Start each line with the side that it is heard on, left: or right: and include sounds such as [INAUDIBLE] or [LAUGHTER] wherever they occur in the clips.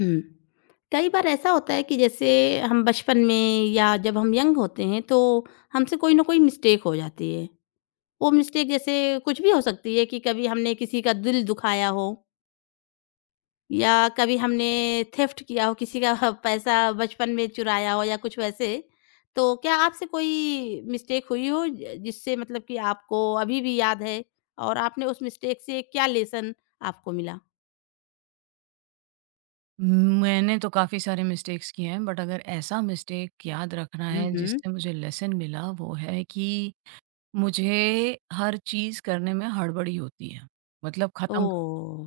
left: हुँ। कई बार ऐसा होता है कि जैसे हम बचपन में या जब हम यंग होते हैं तो हमसे कोई ना कोई मिस्टेक हो जाती है। वो मिस्टेक जैसे कुछ भी हो सकती है कि कभी हमने किसी का दिल दुखाया हो या कभी हमने थेफ्ट किया हो, किसी का [LAUGHS] पैसा बचपन में चुराया हो या कुछ वैसे। तो क्या आपसे कोई मिस्टेक हुई हो ज जिससे मतलब कि आपको अभी भी याद है और आपने उस मिस्टेक से क्या लेसन आपको मिला?
right: मैंने तो काफ़ी सारे मिस्टेक्स किए हैं बट अगर ऐसा मिस्टेक याद रखना
left: हुँ,
right: है
left: हुँ।
right: जिससे मुझे लेसन मिला वो है कि मुझे हर चीज़ करने में हड़बड़ी होती है। मतलब ख़त्म करो,
left: ओह!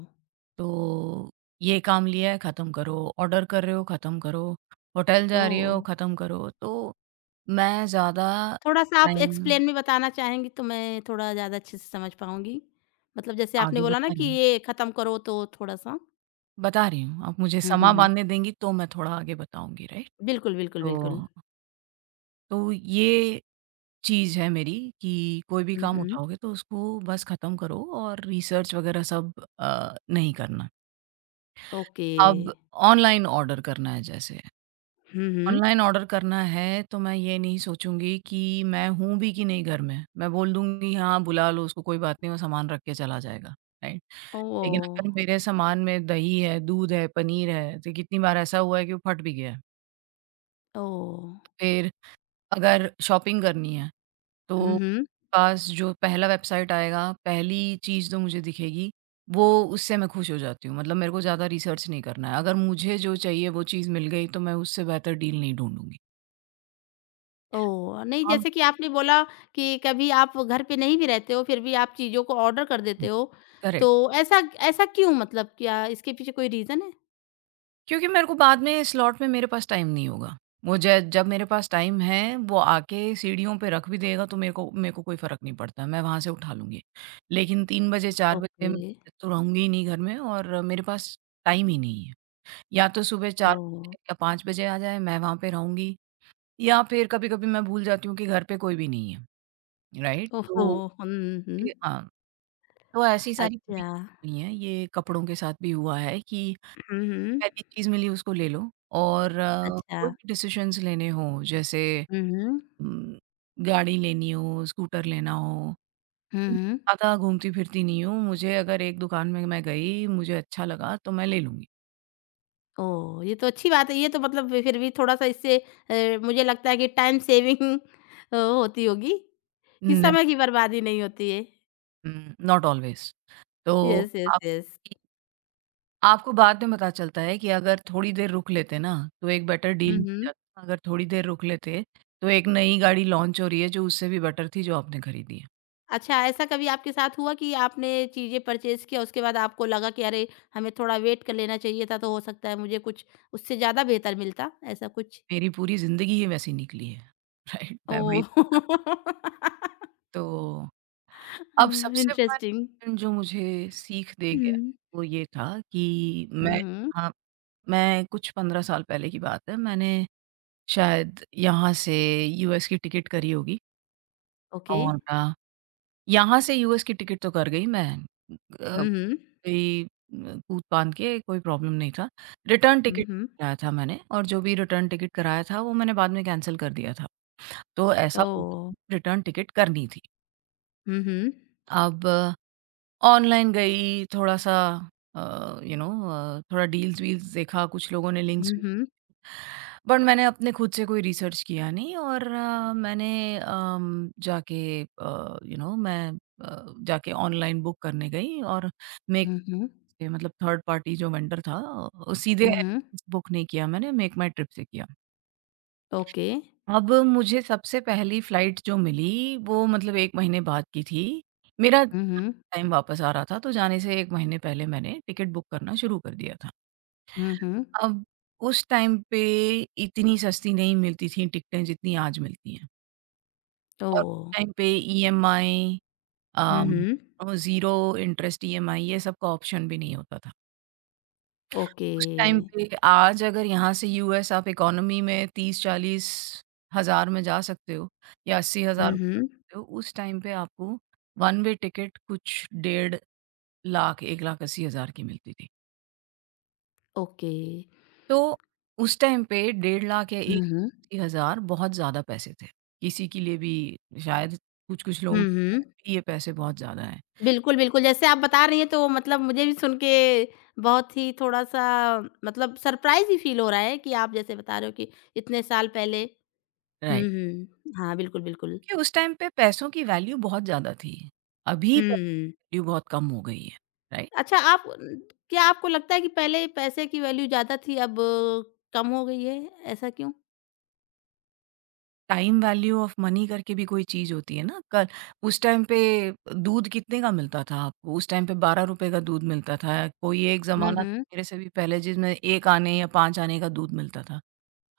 right: तो ये काम लिया है ख़त्म करो, ऑर्डर कर रहे हो ख़त्म करो, होटल जा रही
left: ओह!
right: हो ख़त्म करो। तो मैं ज़्यादा
left: थोड़ा-सा आप
right: टाइम
left: एक्सप्लेन में बताना चाहेंगी तो मैं थोड़ा ज़्यादा अच्छे से समझ पाऊँगी? मतलब जैसे आपने
right: आगे
left: बोला ना
right: बता रही
left: कि
right: हूँ
left: ये ख़त्म करो तो थोड़ा-सा
right: बता रही हूँ, आप मुझे
left: हुँ, हुँ,
right: समा
left: हुँ।
right: बाँधने देंगी तो मैं थोड़ा आगे बताऊँगी राइट?
left: बिल्कुल, बिल्कुल, बिल्कुल।
right: तो तो ये चीज़ है मेरी कि कोई भी
left: हुँ,
right: काम
left: हुँ।
right: उठाओगे तो उसको बस ख़त्म करो और रिसर्च वग़ैरह सब नहीं करना।
left: ओके।
right: अब ऑनलाइन ऑर्डर करना है जैसे,
left: हुँ, हुँ।
right: ऑनलाइन ऑर्डर करना है तो मैं ये नहीं सोचूँगी कि मैं हूँ भी कि नहीं घर में। मैं बोल दूँगी हाँ, बुला लो उसको कोई बात नहीं, वो सामान रख के चला जाएगा, राइट? लेकिन
left: ओह!
right: अगर मेरे सामान में दही है, दूध है, पनीर है, तो कितनी बार ऐसा हुआ है कि वो फट भी गया है।
left: ओह!
right: फिर अगर शॉपिंग करनी है,
left: हुँ,
right: तो
left: हुँ।
right: पास जो पहला वेबसाइट आएगा, पहली चीज़ जो मुझे दिखेगी, वो उससे मैं खुश हो जाती हूँ। मतलब मेरे को ज़्यादा रिसर्च नहीं करना है। अगर मुझे जो चाहिए वो चीज़ मिल गई तो मैं उससे बेहतर डील नहीं ढूँढूँगी।
left: ओह! नहीं
right: अब
left: जैसे कि आपने बोला कि कभी आप घर पे नहीं भी रहते हो, फिर भी आप चीज़ों को ऑर्डर कर देते
right: हुँ।
left: हो, तो
right: करेक्ट।
left: ऐसा ऐसा क्यों मतलब क्या इसके पीछे कोई रीज़न है?
right: क्योंकि मेरे को बाद में स्लॉट में मेरे पास टाइम नहीं होगा। वो ज जब मेरे पास टाइम है, वो आके सीढ़ियों पे रख भी देगा तो मेरे को कोई फ़र्क नहीं पड़ता। मैं वहाँ से उठा लूँगी। लेकिन 3 बजे 4 बजे
left: ओके।
right: मैं तो रहूँगी ही नहीं घर में और मेरे पास टाइम ही नहीं है। या तो सुबह 4
left: ओह!
right: बजे या 5 बजे आ जाए, मैं वहाँ पे रहूँगी या फिर कभी-कभी मैं भूल जाती हूँ कि घर पे कोई भी नहीं है, राइट?
left: ओह हो!
right: तो
left: हुँ, हुँ।
right: ये हाँ, तो ऐसी सारी कभी
left: अच्छा।
right: हुई हैं, ये कपड़ों के साथ भी हुआ है कि
left: हुँ, हुँ।
right: पहली चीज़ मिली उसको ले लो और
left: अच्छा।
right: कोई भी डिसीजंस लेने हों जैसे
left: हुँ, हुँ।
right: उम, गाड़ी लेनी हो, स्कूटर लेना हो,
left: हुँ, हुँ।
right: ज़्यादा घूमती-फिरती नहीं हूँ, मुझे अगर एक दुकान में मैं गई, मुझे अच्छा लगा तो मैं ले लूँगी।
left: ओह! ये तो अच्छी बात है, ये तो मतलब फिर भी थोड़ा-सा इससे मुझे लगता है कि टाइम सेविंग होती होगी, कि
right: न
left: समय की बर्बादी नहीं होती है।
right: नॉट ऑलवेज़ तो
left: यस, यस,
right: आप
left: यस।
right: आपको बाद में पता चलता है कि अगर थोड़ी देर रुक लेते ना, तो एक बेटर
left: हुँ,
right: डील मिल
left: हुँ।
right: जाता। अगर थोड़ी देर रुक लेते, तो एक नई गाड़ी लॉन्च हो रही है जो उससे भी बेटर थी जो आपने खरीदी है।
left: अच्छा ऐसा कभी आपके साथ हुआ कि आपने चीज़ें परचेज़ किया, उसके बाद आपको लगा कि अरे! हमें थोड़ा वेट कर लेना चाहिए था, तो हो सकता है मुझे कुछ उससे ज़्यादा बेहतर मिलता, ऐसा कुछ?
right: मेरी पूरी ज़िंदगी ही वैसी निकली है। [LAUGHS] राइट, मैं वही
left: ओह!
right: तो
left: हाँ,
right: अब
left: [LAUGHS]
right: सबसे बड़ा
left: इंटरेस्टिंग।
right: लेसन जो मुझे सीख दे गया,
left: हुँ।
right: वो ये था कि
left: हुँ,
right: मैं
left: हुँ।
right: हाँ, मैं कुछ 15 साल पहले की बात है, मैंने शायद यहाँ से यूएस की टिकट करी होगी
left: ओके।
right: और यहाँ से यूएस की टिकट तो कर गई मैं। कोई
left: Mhm.
right: कूद-फाद के कोई प्रॉब्लम नहीं था। Return ticket
left: Mhm.
right: कराया था मैंने और जो भी रिटर्न टिकट कराया था वो मैंने बाद में कैंसल कर दिया था। तो ऐसा हुआ
left: Oh.
right: रिटर्न टिकट करनी थी।
left: Mhm.
right: अब ऑनलाइन गई थोड़ा-सा यू नो थोड़ा डील्स-वील्स देखा, कुछ लोगों ने लिंक्स
left: Mhm.
right: बट मैंने अपने खुद से कोई रिसर्च किया नहीं और मैंने जाके यू नो मैं जाके ऑनलाइन बुक करने गई और मे
left: Mhm.
right: ये मतलब थर्ड पार्टी जो वेंडर था सीधे
left: Mhm.
right: बुक नहीं किया मैंने मेक माई ट्रिप से किया।
left: Okay.
right: अब मुझे सबसे पहली फ्लाइट जो मिली वो मतलब 1 महीने बाद की थी। मेरा
left: Mhm.
right: टाइम वापस आ रहा था तो जाने से 1 महीने पहले मैंने टिकट बुक करना शुरू कर दिया था।
left: Mhm.
right: अब उस टाइम पे इतनी सस्ती नहीं मिलती थी टिकटें जितनी आज मिलती हैं और
left: Oh.
right: टाइम पे EMI um,
left: Mhm.
right: Zero interest EMI ये सब का ऑप्शन भी नहीं होता था। उस टाइम
left: Okay.
right: पे आज अगर यहाँ से यूएस आप इकोनॉमी में 30-40 हज़ार में जा सकते हो या 80,000 में जा
left: Mhm,
right: सकते हो, उस टाइम पे आपको वन वे टिकट कुछ डेढ़ लाख 1,80,000 की मिलती थी।
left: ओके।
right: तो उस टाइम पे डेढ़ लाख या
left: हुँ, हुँ,
right: 1,80,000 बहुत ज़्यादा पैसे थे। किसी के लिए भी शायद कुछ-कुछ लोगों के
left: हुँ।
right: साथ भी ये पैसे बहुत ज़्यादा हैं।
left: बिल्कुल, बिल्कुल, जैसे आप बता रही हैं तो मतलब मुझे भी सुन के बहुत ही थोड़ा-सा मतलब सरप्राइज़ ही फ़ील हो रहा है कि आप जैसे बता रहे हो कि इतने साल पहले
right: राइट,
left: हुँ, हुँ। हाँ, बिल्कुल, बिल्कुल।
right: कि उस टाइम पे पैसों की वैल्यू बहुत ज़्दा थी। अभी
left: हुँ।
right: वैल्यू बहुत कम हो गई है। राइट?
left: अच्छा आप क्या आपको लगता है कि पहले पैसे की वैल्यू ज़्यादा थी अब कम हो गई है? ऐसा क्यों?
right: टाइम वैल्यू ऑफ मनी करके भी कोई चीज़ होती है ना कल उस टाइम पे दूध कितने का मिलता था आपको? उस टाइम पे ₹12 का दूध मिलता था। कोई एक हुँ।
left: हुँ,
right: ज़माना
left: हुँ।
right: मेरे से भी पहले जिसमें 1 आने या 5 आने का दूध मिलता था।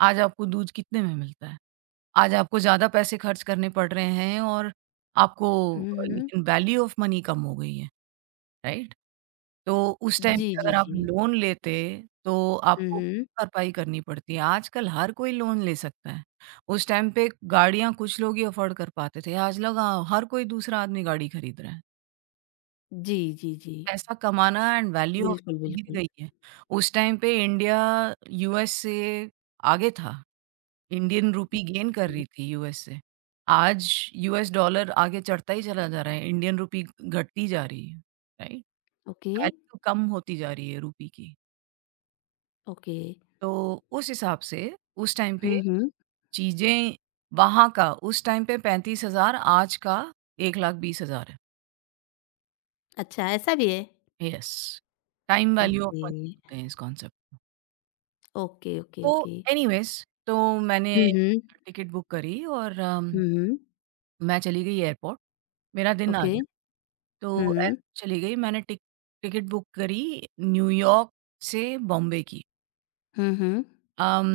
right: आज आपको दूध कितने में मिलता है? आज आपको ज़्यादा पैसे खर्च करने पड़ रहे हैं और आपको
left: हुँ, हुँ।
right: लेकिन वैल्यू ऑफ मनी कम हो गई है, राइट? तो उस टाइम
left: जी,
right: पे
left: जी,
right: अगर आप
left: जी।
right: लोन लेते, तो
left: हुँ,
right: आपको
left: हुँ।
right: भरपाई करनी पड़ती है। आजकल हर कोई लोन ले सकता है। उस टाइम पे गाड़ियाँ कुछ लोग ही अफ़ोर्ड कर पाते थे। आज लोग हाँ, हर कोई दूसरा आदमी गाड़ी खरीद रहा है।
left: जी, जी, जी।
right: पैसा कमाना एंड वैल्यू ऑफ
left: बिल्कुल,
right: गिर
left: बिल्कुल।
right: गई है। उस टाइम पे इंडिया यूएस से आगे था। इंडियन रूपी गेन कर
left: हुँ।
right: रही थी यूएस से। आज यूएस डॉलर आगे चढ़ता ही चला जा रहा है। इंडियन रूपी घटती जा रही है, राइट?
left: ओके,
right: वैल्यू कम होती जा रही है रूपी की।
left: ओके।
right: तो उस हिसाब से उस टाइम
left: हुँ,
right: पे
left: हुँ।
right: चीज़ें वहाँ का उस टाइम पे 35,000 आज का 1,20,000 है।
left: अच्छा ऐसा भी है?
right: Yes, time value of
left: okay,
right: money बोलते हैं इस कॉन्सेप्ट को।
left: ओके, ओके,
right: तो
left: ओके।
right: एनीवेज़ तो मैंने
left: हुँ, हुँ।
right: टिकट बुक करी और
left: हुँ, हुँ।
right: मैं चली गई एयरपोर्ट, मेरा दिन आ
left: ओके।
right: गया। तो
left: हुँ, हुँ।
right: एयरपोर्ट चली गई मैंने टिकट बुक करी न्यूयॉर्क से बॉम्बे की।
left: हुँ, हुँ।
right: अम,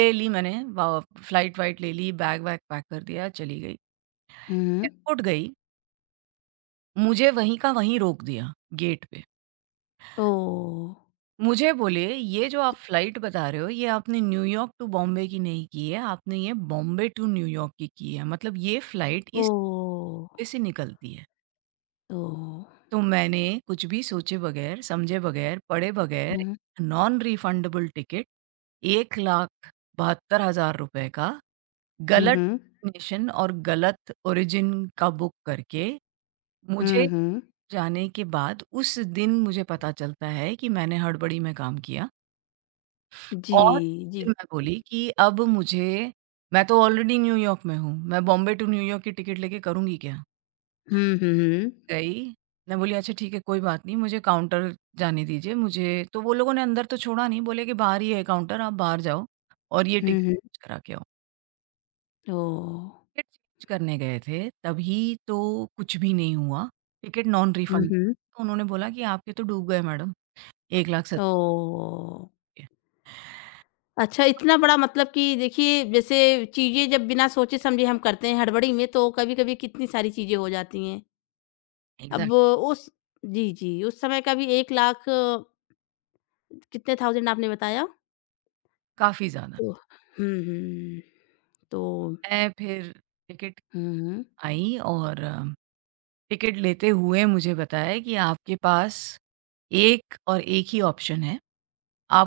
right: ले ली मैंने व फ्लाइट-वाइट ले ली, बैग-वैग पैक कर दिया, चली गई।
left: हुँ, हुँ।
right: एयरपोर्ट गई मुझे वहीं का वहीं रोक दिया, गेट पे।
left: ओह!
right: मुझे बोले, "ये जो आप फ्लाइट बता रहे हो, ये आपने न्यूयॉर्क टू बॉम्बे की नहीं की है, आपने ये बॉम्बे टू न्यूयॉर्क की है। मतलब ये फ्लाइट इस
left: ओह!
right: पे से निकलती है।"
left: ओह!
right: तो मैंने कुछ भी सोचे बगैर, समझे बगैर, पढ़े बगैर
left: हुँ,
right: नॉन रिफंडेबल टिकट ₹1,72,000 रुपए का गलत
left: हुँ।
right: नेशन और गलत ओरिजिन का बुक करके
left: हुँ,
right: मुझे
left: हुँ।
right: जाने के बाद उस दिन मुझे पता चलता है कि मैंने हड़बड़ी में काम किया
left: जी,
right: और
left: जी।
right: फिर मैं बोली कि अब मुझे मैं तो ऑलरेडी न्यूयॉर्क में हूँ, मैं बॉम्बे टू न्यूयॉर्क की टिकट लेके करूँगी क्या?
left: हुँ, हुँ, हुँ।
right: गई, मैं बोली अच्छा ठीक है कोई बात नहीं मुझे काउंटर जाने दीजिए मुझे तो वो लोगों ने अंदर तो छोड़ा नहीं बोले कि बाहर ही है काउंटर आप बाहर जाओ और ये
left: हुँ,
right: टिकट
left: हुँ।
right: चेंज करा के आओ।
left: ओह!
right: टिकट चेंज करने गए थे तभी तो कुछ भी नहीं हुआ, टिकट नॉन
left: हुँ,
right: रिफंड
left: हुँ।
right: तो उन्होंने बोला कि आपके तो डूब गए मैडम 1,70,000।
left: ओह! अच्छा इतना बड़ा मतलब कि देखिए जैसे चीज़ें जब बिना सोचे समझे हम करते हैं हड़बड़ी में तो कभी-कभी कितनी सारी चीज़ें हो जाती हैं। अब
right: एग्ज़ैक्टली।
left: उस जी, जी, उस समय का भी 1,00,000 कितने थाउज़ेंड आपने बताया?
right: काफ़ी ज़्यादा।
left: ओह! हुँ, हुँ। तो
right: मैं फिर टिकट
left: हुँ, हुँ।
right: आई और टिकट लेते हुए मुझे बताया कि आपके पास एक और एक ही ऑप्शन है,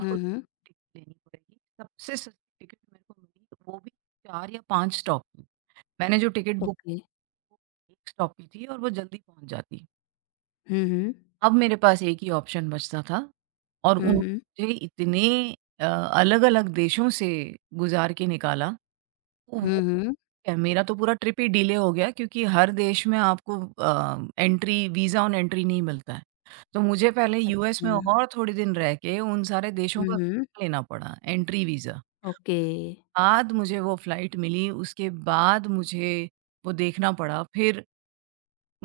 left: हुँ, हुँ।
right: टिकट लेनी पड़ेगी। सबसे सस्ती टिकट मेरे को मिली, तो वो भी 4 या 5 स्टॉप की। मैंने जो टिकट बुक की,
left: ओके।
right: वो 1 स्टॉप की थी और वो जल्दी पहुँच जाती।
left: हुँ, हुँ।
right: अब मेरे पास एक ही ऑप्शन बचता था और
left: हुँ, हुँ।
right: उन्होंने मुझे इतने अलग-अलग देशों से गुज़ार के निकाला।
left: हुँ, हुँ।
right: है, मेरा तो पूरा ट्रिप ही डिले हो गया क्योंकि हर देश में आपको एंट्री वीज़ा ऑन एंट्री नहीं मिलता है। तो मुझे पहले यूएस में
left: हाँ।
right: और थोड़े दिन रह के उन सारे देशों
left: हुँ,
right: का
left: हुँ।
right: लेना पड़ा एंट्री वीज़ा।
left: ओके।
right: बाद मुझे वो फ्लाइट मिली, उसके बाद मुझे वो देखना पड़ा। फिर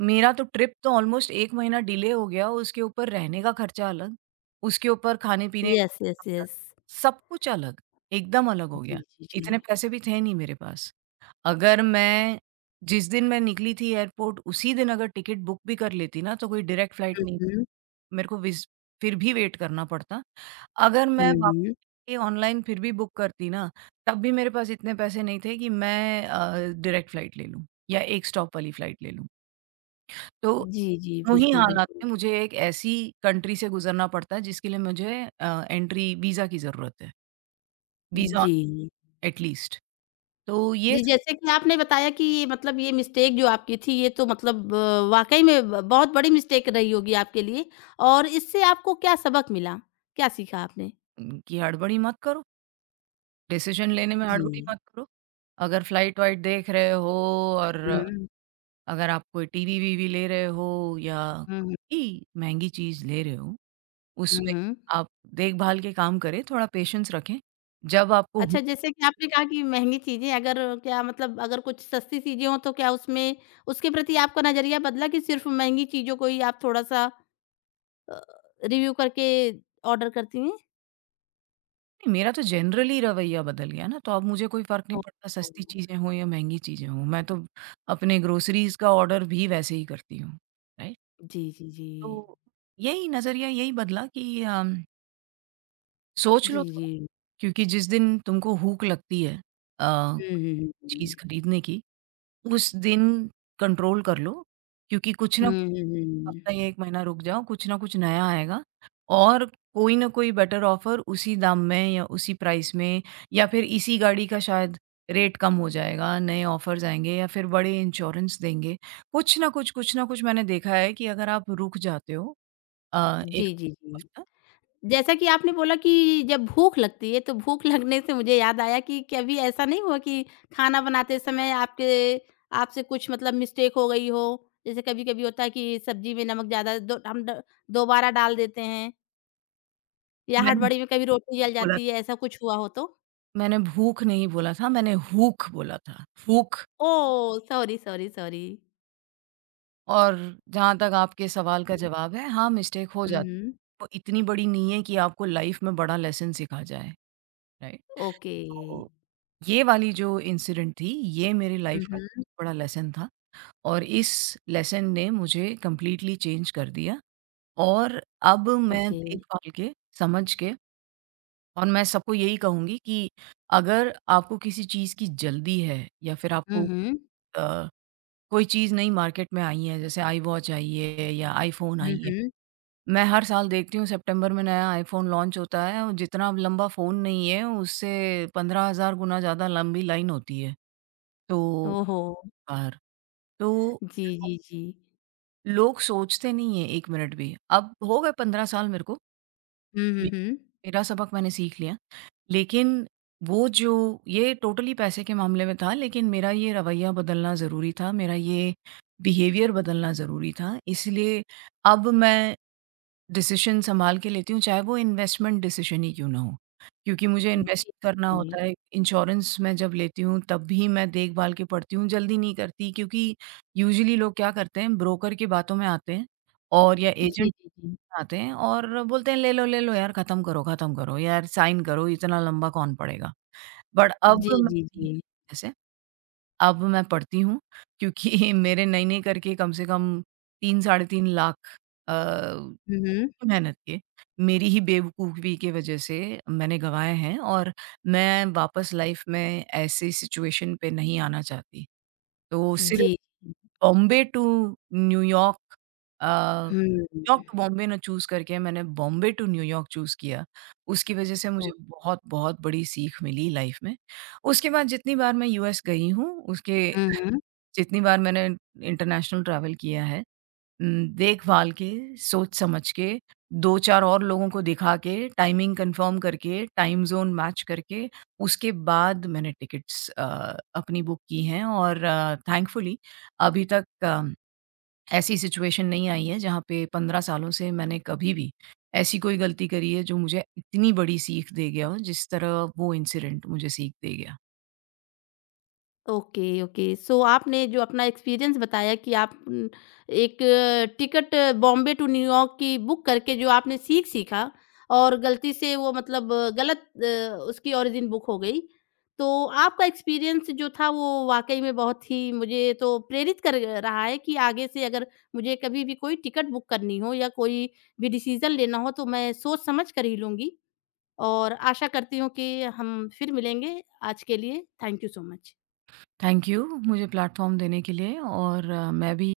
right: मेरा तो ट्रिप तो ऑलमोस्ट 1 महीना डिले हो गया, उसके ऊपर रहने का खर्चा अलग, उसके ऊपर खाने-पीने
left: यस, यस,
right: का अलग,
left: यस।
right: सब कुछ अलग, एकदम अलग हो
left: जी,
right: गया।
left: जी, जी।
right: इतने पैसे भी थे नहीं मेरे पास। अगर मैं जिस दिन मैं निकली थी एयरपोर्ट उसी दिन अगर टिकट बुक भी कर लेती ना तो कोई डायरेक्ट फ्लाइट
left: हुँ,
right: नहीं
left: हुँ।
right: मेरे को विज़ फिर भी वेट करना पड़ता। अगर मैं
left: हुँ, हुँ।
right: वाक़ई ऑनलाइन फिर भी बुक करती ना, तब भी मेरे पास इतने पैसे नहीं थे कि मैं डायरेक्ट फ्लाइट ले लूँ या एक स्टॉप वाली फ्लाइट ले लूँ। तो
left: जी, जी,
right: दोनों ही
left: बिल्कुल,
right: हालात
left: बिल्कुल।
right: में मुझे एक ऐसी कंट्री से गुज़रना पड़ता है जिसके लिए मुझे एंट्री वीज़ा की ज़रूरत है, वीज़ा ऑन
left: जी।
right: At least. तो ये
left: जी,
right: सब
left: जैसे कि आपने बताया कि ये मतलब ये मिस्टेक जो आपकी थी ये तो मतलब वाक़ई में ब बहुत बड़ी मिस्टेक रही होगी आपके लिए और इससे आपको क्या सबक मिला? क्या सीखा आपने?
right: कि हड़बड़ी मत करो, डिसीज़न लेने में हड़बड़ी
left: जी।
right: मत करो। अगर फ्लाइट-वाइट देख रहे हो और हुँ।
left: हुँ।
right: अगर आप कोई टीवी-वीवी ले रहे हो या
left: हुँ, हुँ,
right: कोई महँगी चीज़ ले रहे हो,
left: हुँ,
right: उसमें
left: हुँ।
right: आप देखभाल के काम करें, थोड़ा पेशेंस रखें। जब आपको
left: अच्छा
right: हो
left: जैसे कि आपने कहा कि महँगी चीज़ें अगर क्या मतलब अगर कुछ सस्ती चीज़ें हों तो क्या उसमें उसके प्रति आपका नज़रिया बदला कि सिर्फ़ महँगी चीज़ों को ही आप थोड़ा-सा रिव्यू करके ऑर्डर करती हैं?
right: नहीं, मेरा तो जनरली रवैया बदल गया ना, तो अब मुझे कोई फ़र्क नहीं
left: ओह!
right: पड़ता सस्ती चीज़ें हों या महँगी चीज़ें हों, मैं तो अपने ग्रोसरीज़ का ऑर्डर भी वैसे ही करती हूँ, राइट?
left: जी, जी, जी।
right: तो यही नज़रिया यही बदला कि सोच
left: जी,
right: लो थोड़ा
left: जी।
right: क्योंकि जिस दिन तुमको हुक लगती है अ
left: हुँ, हुँ, हुँ, हुँ।
right: चीज़ खरीदने की, उस दिन कंट्रोल कर लो क्योंकि कुछ
left: हुँ,
right: ना कुछ
left: हुँ, हुँ।
right: हफ्ता या 1 महीना रुक जाओ, कुछ ना कुछ नया आएगा और कोई ना कोई बेटर ऑफ़र उसी दाम में या उसी प्राइस में या फिर इसी गाड़ी का शायद रेट कम हो जाएगा, नए ऑफ़र्स आएँगे या फिर बड़े इंश्योरेंस देंगे। कुछ ना कुछ मैंने देखा है कि अगर आप रुक जाते हो 1
left: जी, जी, जी।
right: हफ्ता
left: जैसा कि आपने बोला कि जब भूख लगती है, तो भूख [LAUGHS] लगने से मुझे याद आया कि कभी ऐसा नहीं हुआ कि खाना बनाते समय आपके आपसे कुछ मतलब मिस्टेक हो गई हो? जैसे कभी-कभी होता है कि सब्ज़ी में नमक ज़्यादा दो हम द दोबारा डाल देते हैं या
right: मैंने
left: हड़बड़ी में कभी रोटी जल
right: बोला
left: जाती है, ऐसा कुछ हुआ हो तो?
right: मैंने भूख नहीं बोला था, मैंने हूक बोला था। Hook.
left: Oh! Sorry, sorry, sorry.
right: और जहाँ तक आपके सवाल का
left: हुँ,
right: जवाब है, हाँ, मिस्टेक हो
left: हुँ,
right: जाती है।
left: हुँ।
right: वो इतनी बड़ी नहीं है कि आपको लाइफ़ में बड़ा लेसन सिखा जाए, राइट?
left: ओके।
right: तो ये वाली जो इंसिडेंट थी, ये मेरी
left: हुँ,
right: लाइफ़ का
left: हुँ।
right: बड़ा लेसन था और इस लेसन ने मुझे कंप्लीटली चेंज कर दिया और अब मैं
left: ओके।
right: देखभाल के, समझ के और मैं सबको यही कहूँगी कि अगर आपको किसी चीज़ की जल्दी है या फिर
left: हुँ,
right: आपको
left: हुँ।
right: अ, कोई चीज़ नई मार्केट में आई है, जैसे iWatch आई है या iPhone
left: हुँ,
right: आई है
left: हुँ।
right: मैं हर साल देखती हूँ सितंबर में नया आईफ़ोन लॉन्च होता है और जितना अब लंबा फ़ोन नहीं है उससे 15,000 गुना ज़्यादा लंबी लाइन होती है, तो
left: ओहो!
right: बाहर। तो
left: जी, जी, जी।
right: लोग सोचते नहीं हैं 1 मिनट भी। अब हो गए 15 साल मेरे को,
left: हुँ, हुँ,
right: मे
left: हुँ।
right: मेरा सबक मैंने सीख लिया। लेकिन वो जो ये टोटली पैसे के मामले में था लेकिन मेरा ये रवैया बदलना ज़रूरी था, मेरा ये बिहेवियर बदलना ज़रूरी था। इसलिए अब मैं डिसीज़न सँभाल के लेती हूँ, चाहे वो इन्वेस्टमेंट डिसीज़न ही क्यों ना हो। क्योंकि मुझे इन्वेस्ट
left: जी,
right: करना
left: जी।
right: होता है, इंश्योरेंस मैं जब लेती हूँ तब भी मैं देखभाल के पढ़ती हूँ, जल्दी नहीं करती क्योंकि यूजुअली लोग क्या करते हैं ब्रोकर की बातों में आते हैं और या
left: जी,
right: एजेंट
left: जी, जी।
right: आते हैं और बोलते हैं, ले लो यार, ख़त्म करो यार, साइन करो, इतना लंबा कौन पढ़ेगा?" बट अब
left: जी,
right: मैं
left: जी,
right: नहीं
left: जी।
right: करती ऐसे, अब मैं पढ़ती हूँ क्योंकि [LAUGHS] मेरे नई-नई करके कम से कम 3 साढ़े 3 लाख अ
left: हुँ, हुँ।
right: मेहनत के, मेरी ही बेवकूफ़ी की वजह से मैंने गँवाए हैं और मैं वापस लाइफ़ में ऐसी सिचुएशन पे नहीं आना चाहती। तो सिर्फ़
left: जी।
right: Bombay to New York uh, New York
left: हुँ।
right: टू बॉम्बे ना चूज़ करके मैंने बॉम्बे टू न्यूयॉर्क चूज़ किया। उसकी वजह से मुझे
left: ओ
right: बहुत-बहुत बड़ी सीख मिली लाइफ़ में। उसके बाद जितनी बार मैं यूएस गई हूँ, उसके
left: हुँ, हुँ।
right: जितनी बार मैंने इंटरनेशनल ट्रैवल किया है देखभाल के, सोच-समझ के, 2-4 और लोगों को दिखा के, टाइमिंग कन्फर्म करके, टाइम ज़ोन मैच करके, उसके बाद मैंने टिकट्स अपनी बुक की हैं और थैंकफुली अभी तक ऐसी सिचुएशन नहीं आई है जहाँ पे 15 सालों से मैंने कभी भी ऐसी कोई गलती करी है जो मुझे इतनी बड़ी सीख दे गया हो, जिस तरह वो इंसिडेंट मुझे सीख दे गया।
left: Okay, okay. सो आपने जो अपना एक्सपीरियंस बताया कि आप एक टिकट बॉम्बे टू न्यूयॉर्क की बुक करके जो आपने सीखा और गलती से वो मतलब गलत उसकी ओरिजिन बुक हो गई। तो आपका एक्सपीरियंस जो था वो वाक़ई में बहुत ही मुझे तो प्रेरित कर रहा है कि आगे से अगर मुझे कभी भी कोई टिकट बुक करनी हो या कोई भी डिसीज़न लेना हो तो मैं सोच समझ कर ही लूँगी और आशा करती हूँ कि हम फिर मिलेंगे। आज के लिए thank you so much.
right: Thank you मुझे प्लेटफ़ॉर्म देने के लिए और मैं भी